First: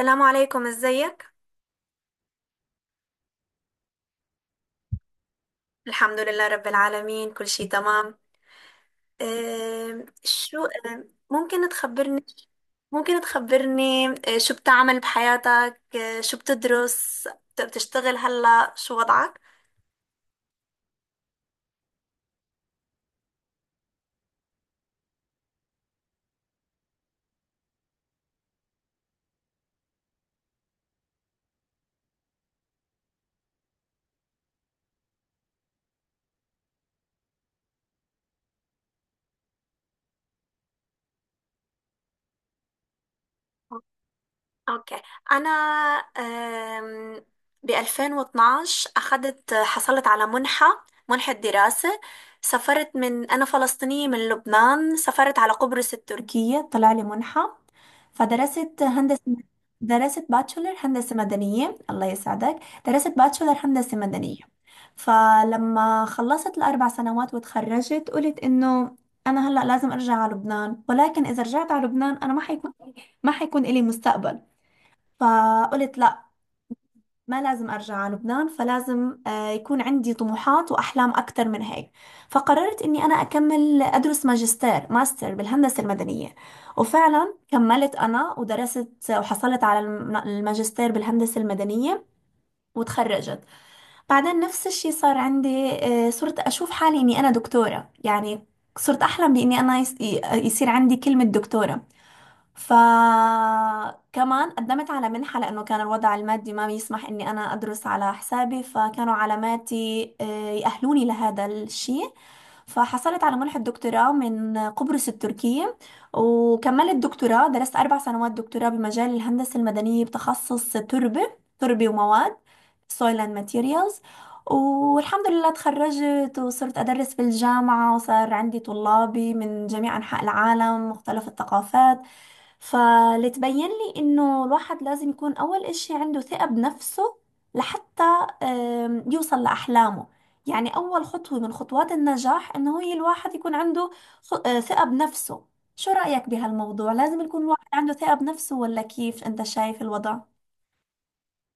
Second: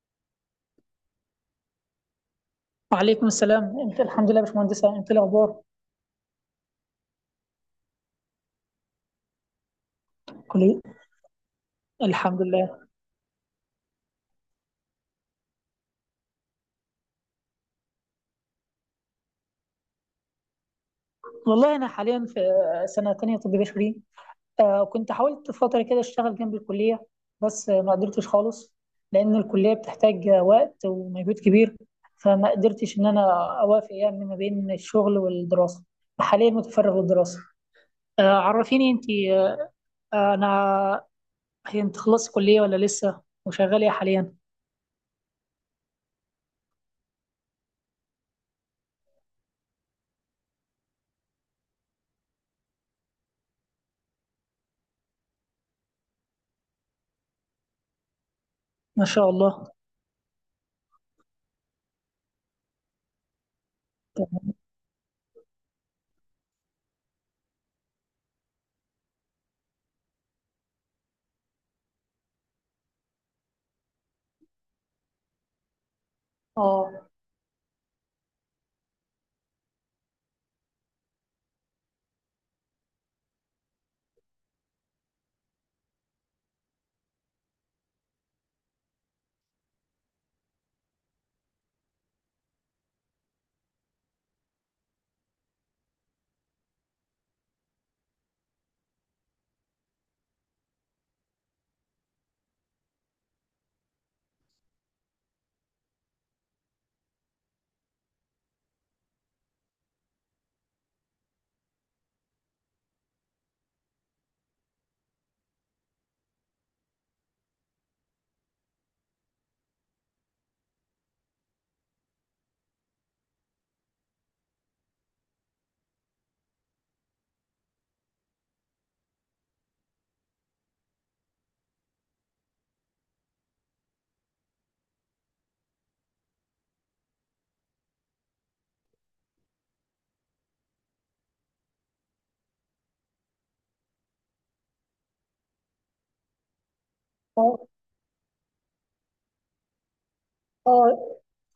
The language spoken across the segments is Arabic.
السلام عليكم، ازيك؟ وعليكم السلام. انت؟ الحمد لله يا باشمهندسه، انت إيه الاخبار؟ الحمد لله رب العالمين، كل شيء تمام. شو كلية. ممكن تخبرني، الحمد لله. شو بتعمل بحياتك، شو بتدرس، بتشتغل؟ هلا شو وضعك؟ والله انا حاليا في سنه تانية طب بشري. كنت حاولت فتره كده اشتغل جنب الكليه، بس ما قدرتش خالص، لان الكليه بتحتاج وقت ومجهود كبير، فما قدرتش ان انا اوافق يعني ما بين الشغل والدراسه. حاليا متفرغ للدراسه. عرفيني انت. آه انا هي انت خلصت كليه ولا لسه، وشغاله إيه حاليا؟ اوكي. انا ب 2012 حصلت على منحة دراسة. سافرت، من انا فلسطينية من لبنان، سافرت على قبرص التركية، طلع لي منحة فدرست ما هندسة. شاء الله. درست باتشولر هندسة مدنية. الله يسعدك. درست باتشولر هندسة مدنية. فلما خلصت ال4 سنوات وتخرجت قلت إنه أنا هلأ لازم أرجع على لبنان، ولكن إذا رجعت على لبنان أنا ما حيكون إلي مستقبل. فقلت لأ، اه ما لازم أرجع على لبنان، فلازم يكون عندي طموحات وأحلام أكثر من هيك. فقررت إني أنا أكمل أدرس ماجستير، ماستر بالهندسة المدنية، وفعلا كملت أنا ودرست وحصلت على الماجستير بالهندسة المدنية وتخرجت. بعدين نفس الشي صار عندي، صرت أشوف حالي إني أنا دكتورة يعني، صرت أحلم بإني أنا يصير عندي كلمة دكتورة. فكمان قدمت على منحة، لأنه كان الوضع المادي ما بيسمح إني أنا أدرس على حسابي، فكانوا علاماتي يأهلوني لهذا الشيء. فحصلت على منحة دكتوراه من قبرص التركية، وكملت دكتوراه، درست 4 سنوات دكتوراه بمجال الهندسة المدنية بتخصص تربة، تربة ومواد، soil and materials. والحمد لله تخرجت وصرت أدرس في الجامعة، وصار عندي طلابي من جميع أنحاء العالم، مختلف الثقافات. فلتبين لي انه الواحد لازم يكون اول اشي عنده ثقة بنفسه لحتى يوصل لأحلامه. يعني اول خطوة من خطوات النجاح انه هي الواحد يكون عنده ثقة بنفسه. شو رأيك بهالموضوع؟ لازم يكون اه الواحد عنده ثقة بنفسه، ولا كيف انت شايف الوضع؟ اه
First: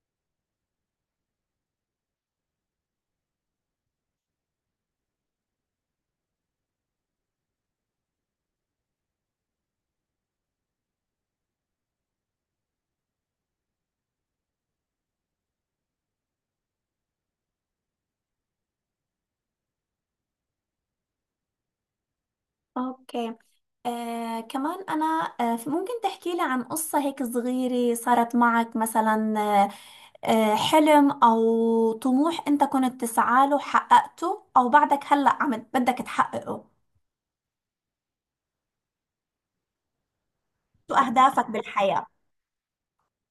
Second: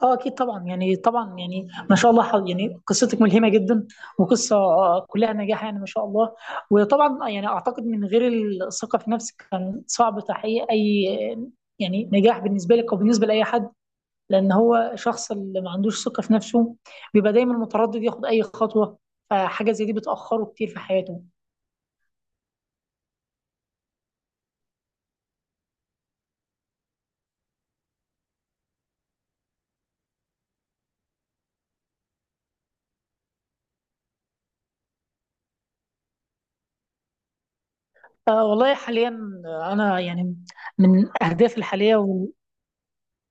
اه اكيد طبعا، يعني طبعا يعني ما شاء الله، يعني قصتك ملهمه جدا، وقصه كلها نجاح يعني ما شاء الله. وطبعا يعني اعتقد من غير الثقه في نفسك كان صعب تحقيق اي يعني نجاح بالنسبه لك او بالنسبه لاي حد، لان هو شخص اللي ما عندوش ثقه في نفسه بيبقى دايما متردد ياخد اي خطوه، فحاجه زي دي بتاخره كتير في حياته. اوكي. كمان أنا، ممكن تحكي لي عن قصة هيك صغيرة صارت معك مثلا، حلم أو طموح أنت كنت تسعى له حققته، أو بعدك هلأ عم بدك تحققه؟ والله حاليا انا يعني شو من أهدافك اهدافي الحاليه، بالحياة؟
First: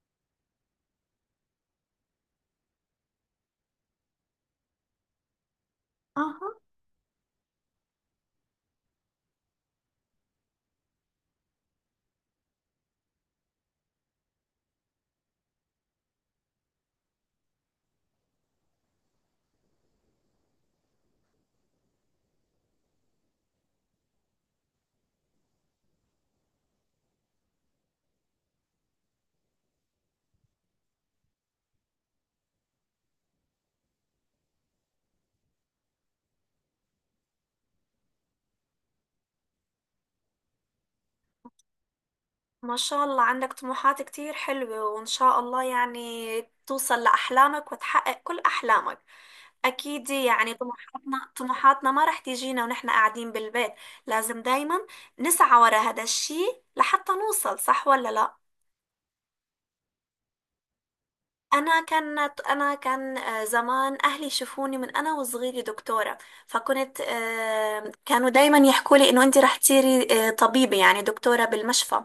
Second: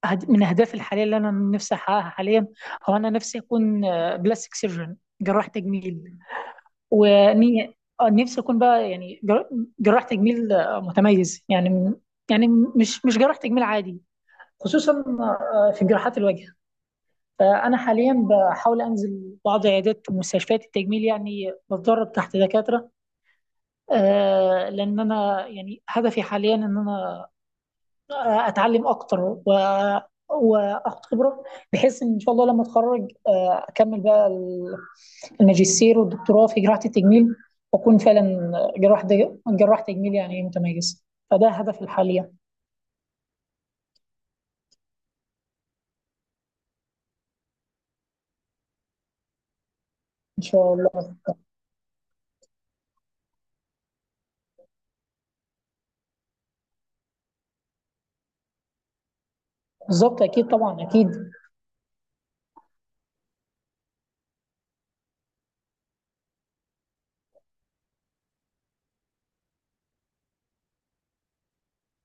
من أهدافي الحالية اللي أنا نفسي أحققها حاليا هو أنا نفسي أكون بلاستيك سيرجن، جراح تجميل. أها. وني نفسي أكون بقى يعني جراح تجميل متميز، يعني مش جراح تجميل عادي، خصوصا في جراحات الوجه. فأنا حاليا بحاول أنزل بعض عيادات ومستشفيات التجميل، يعني بتدرب تحت دكاترة، لأن أنا يعني هدفي حاليا إن أنا اتعلم اكتر و واخد خبره، بحيث ان ان شاء الله لما اتخرج اكمل بقى الماجستير والدكتوراه في جراحه التجميل، واكون فعلا جراح تجميل يعني متميز. فده هدفي الحالي ان ما شاء الله عندك طموحات كتير حلوة، وإن شاء الله يعني توصل لأحلامك وتحقق كل أحلامك. أكيد يعني شاء الله. طموحاتنا ما رح تيجينا ونحن قاعدين بالبيت، لازم دايما نسعى ورا هذا الشي لحتى نوصل، صح ولا لا؟ بالظبط اكيد طبعا اكيد. أنا كان زمان أهلي يشوفوني من أنا وصغيرة دكتورة، فكنت آه، كانوا دايما يحكوا لي إنه أنت رح تصيري طبيبة يعني دكتورة بالمشفى.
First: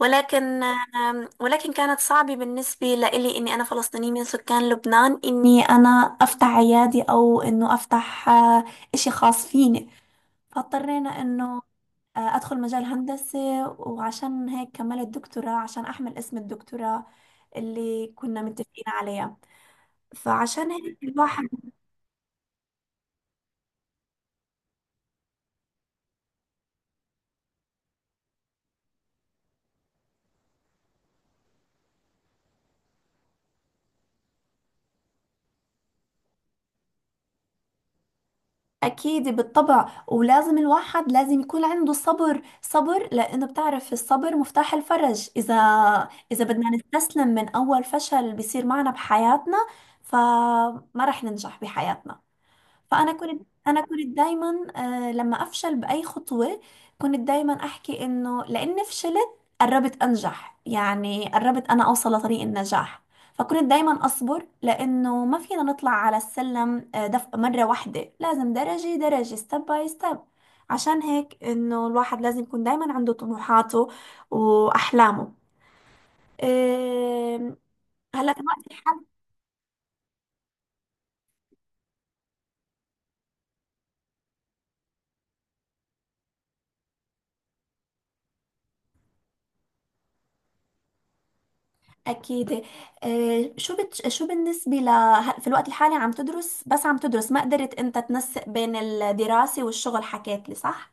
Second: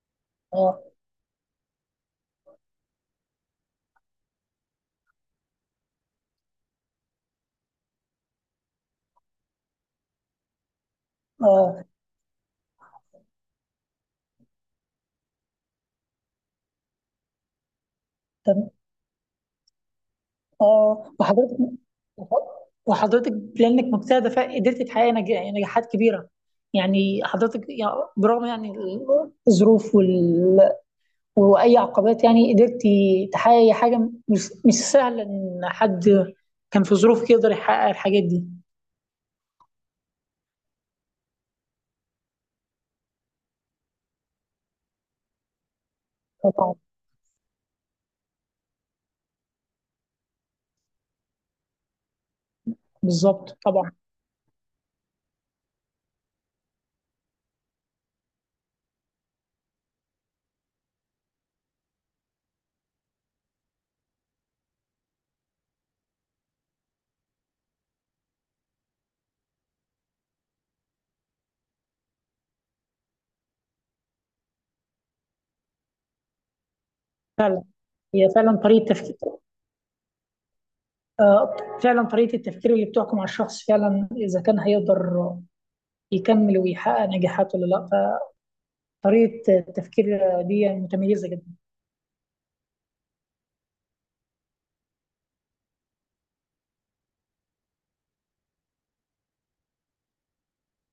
ولكن اه آم، ولكن كانت صعبة بالنسبة لإلي إني أنا فلسطينية من سكان لبنان، إني أنا أفتح عيادي أو إنه أفتح إشي خاص فيني. فاضطرينا إنه اه أدخل مجال هندسة، وعشان هيك كملت دكتوراه عشان أحمل اسم الدكتوراه اللي كنا تم- متفقين عليها. فعشان هيك اه الواحد وحضرتك وحضرتك بلانك مجتهده فقدرت تحققي يعني نجاحات كبيره، يعني حضرتك يعني برغم يعني الظروف واي عقبات، يعني قدرتي تحققي حاجه مش سهله ان حد كان في ظروفك يقدر يحقق الحاجات دي. أكيد بالطبع، ولازم الواحد لازم يكون عنده صبر، صبر، لأنه بتعرف الصبر مفتاح الفرج. إذا بدنا طبعا، نستسلم من أول فشل بيصير معنا بحياتنا، فما رح ننجح بحياتنا. فانا كنت بالظبط انا طبعا. كنت دايما آه لما افشل باي خطوه، كنت دايما احكي انه لاني فشلت قربت انجح، يعني قربت انا اوصل لطريق النجاح. فكنت دايما اصبر لانه ما فينا نطلع على السلم دف مره واحده، لازم درجه درجه، ستيب باي ستيب. عشان هيك انه الواحد لازم يكون دايما عنده طموحاته واحلامه. آه، هي هلا فعلا طريقه كمان تفكير، آه، فعلا طريقه التفكير اللي بتحكم على الشخص فعلا اذا كان هيقدر يكمل ويحقق نجاحات ولا لا، فطريقه التفكير دي متميزه جدا. أكيد. شو شو بالنسبة ل في الوقت الحالي عم تدرس، بس عم تدرس، ما قدرت أنت تنسق بين الدراسة والشغل، حكيت لي صح؟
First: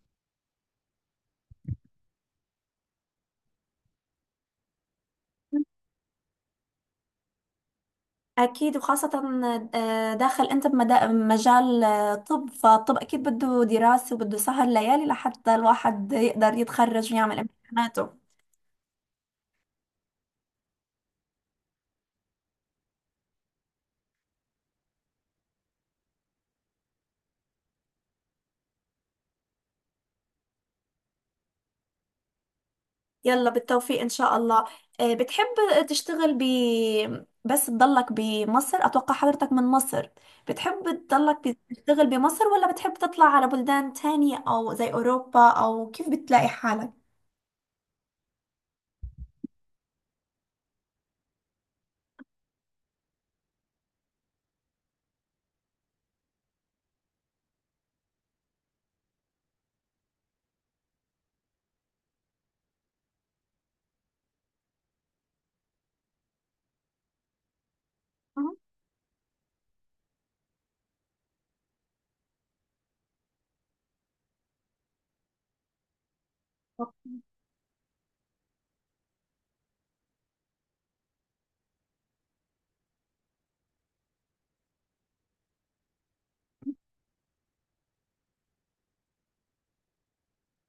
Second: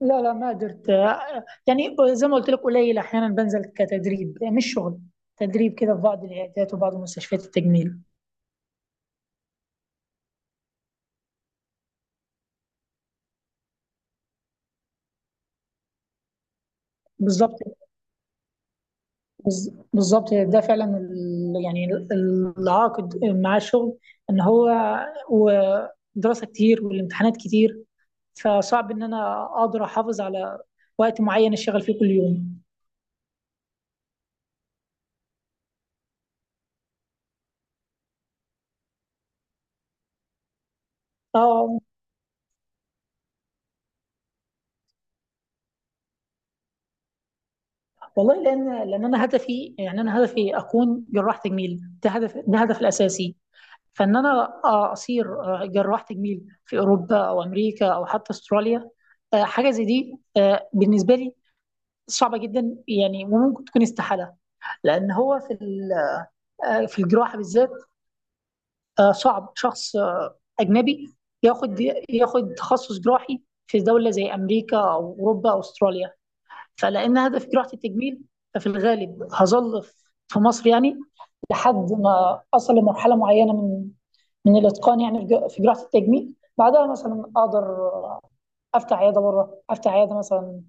لا لا، ما قدرت، يعني زي ما قلت لك قليل احيانا بنزل كتدريب مش شغل، تدريب كده في بعض العيادات وبعض مستشفيات التجميل. أكيد، وخاصة داخل أنت بمجال طب، فالطب أكيد بده دراسة وبده سهر ليالي لحتى الواحد يقدر يتخرج ويعمل بالظبط، امتحاناته. بالظبط، يعني ده فعلا العائق مع الشغل ان هو ودراسه كتير والامتحانات كتير، فصعب ان انا اقدر احافظ على وقت معين اشتغل فيه كل يوم. يلا بالتوفيق ان شاء الله. بتحب تشتغل بس تضلك بمصر، اتوقع حضرتك من مصر، بتحب تضلك اه تشتغل بمصر، ولا بتحب تطلع على بلدان تانية او زي اوروبا، او كيف بتلاقي والله، لان انا هدفي يعني انا هدفي اكون جراح تجميل، ده هدف ده هدف الاساسي، فان انا اصير جراح تجميل في اوروبا او امريكا او حتى استراليا. حاجه زي دي بالنسبه لي صعبه جدا يعني، وممكن تكون استحاله، لان هو في الجراحه بالذات حالك؟ صعب شخص اجنبي ياخد ياخد تخصص جراحي في دوله زي امريكا او اوروبا او استراليا. فلان هدف جراحه التجميل، ففي الغالب هظل في مصر يعني لحد ما اصل لمرحله معينه من الاتقان يعني في جراحه التجميل، بعدها مثلا اقدر افتح عياده بره، افتح عياده مثلا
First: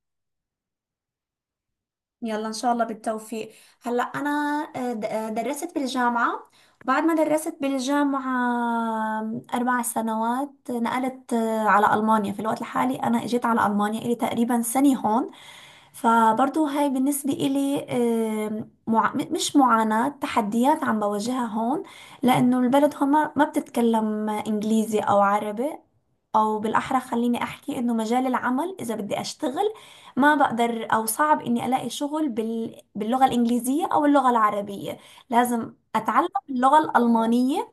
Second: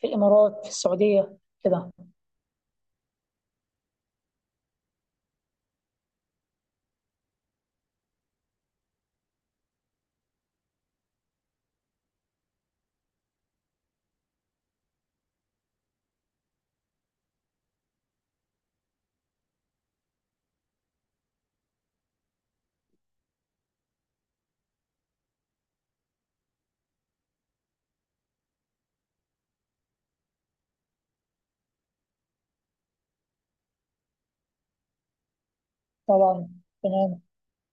في الامارات، في السعوديه كده. يلا ان شاء الله بالتوفيق. هلا انا درست بالجامعه، وبعد ما درست بالجامعه 4 سنوات نقلت على المانيا. في الوقت الحالي انا اجيت على المانيا الي تقريبا سنه هون. فبرضو هاي بالنسبه الي مش معاناه، تحديات عم بواجهها هون، لانه البلد هون ما بتتكلم انجليزي او عربي، او بالاحرى خليني احكي انه مجال العمل، اذا بدي اشتغل ما بقدر، او صعب اني الاقي شغل باللغة الانجليزية او اللغة العربية، لازم اتعلم طبعا، اللغة تمام، الالمانية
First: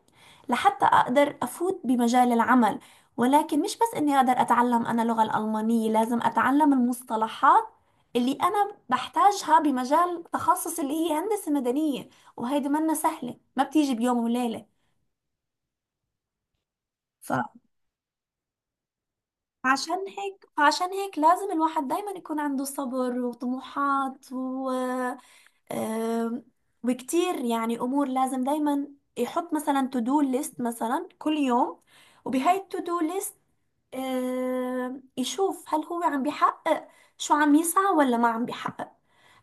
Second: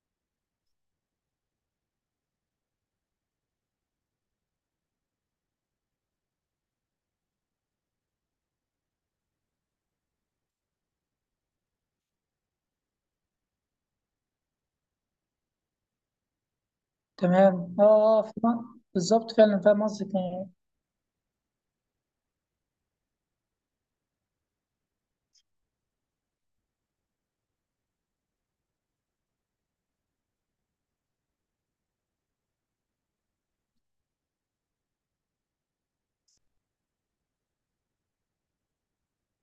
لحتى اقدر افوت بمجال العمل. ولكن مش بس اني اقدر اتعلم انا اللغة الالمانية، لازم اتعلم المصطلحات اللي انا بحتاجها بمجال تخصص اللي هي هندسة مدنية، وهيدي منا سهلة، ما بتيجي بيوم وليلة. تمام. بالظبط، فعلا فاهم قصدك يعني. فعشان هيك لازم الواحد دايما يكون عنده صبر وطموحات و... أم، وكتير يعني امور، لازم دايما يحط مثلا تو دو ليست مثلا كل يوم، وبهاي التو دو ليست يشوف هل هو عم بيحقق شو عم يسعى ولا ما عم بيحقق.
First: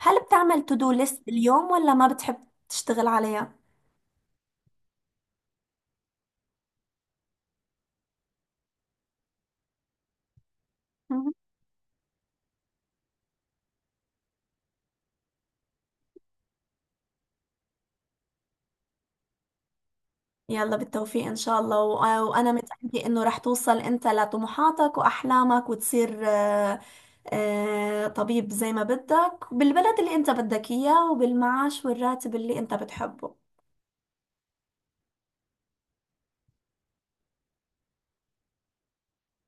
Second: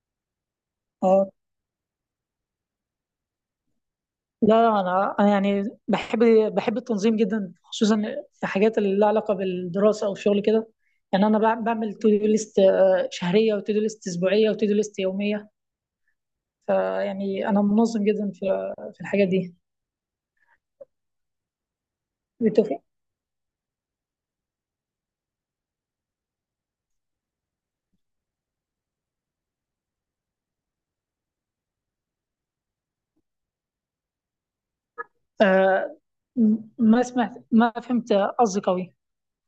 هل بتعمل تو دو ليست اه باليوم، ولا ما بتحب تشتغل عليها؟ لا، انا يعني بحب التنظيم جدا، خصوصا في حاجات اللي لها علاقه بالدراسه او الشغل كده، يعني انا بعمل تو دو ليست شهريه وتو دو ليست اسبوعيه وتو دو ليست يوميه. فيعني انا منظم جدا في الحاجات دي. يلا بالتوفيق إن شاء الله، وأنا بالتوفيق. متأكدة إنه رح توصل أنت لطموحاتك وأحلامك وتصير طبيب زي ما بدك، بالبلد اللي أنت بدك إياه وبالمعاش والراتب اللي أنت بتحبه. آه، ما سمعت، ما فهمت قصدك قوي.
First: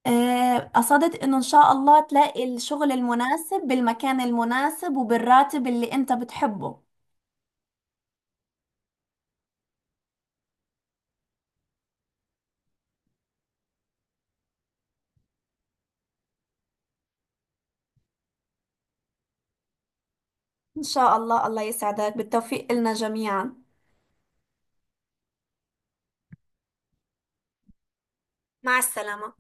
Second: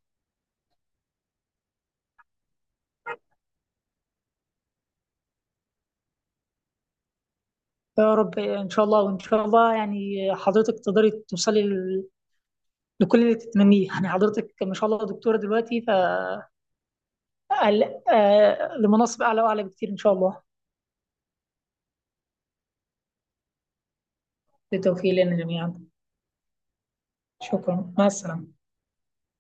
قصدت إنه إن شاء الله تلاقي الشغل المناسب بالمكان المناسب وبالراتب اللي أنت بتحبه. يا رب ان شاء الله، وان شاء الله يعني حضرتك تقدري توصلي لكل اللي تتمنيه، يعني حضرتك ما شاء الله دكتورة دلوقتي، لمناصب أعلى وأعلى بكتير إن شاء الله. إن شاء الله. الله يسعدك، بالتوفيق لنا جميعا. بالتوفيق لنا جميعا. شكرا، مع السلامة. مع السلامة.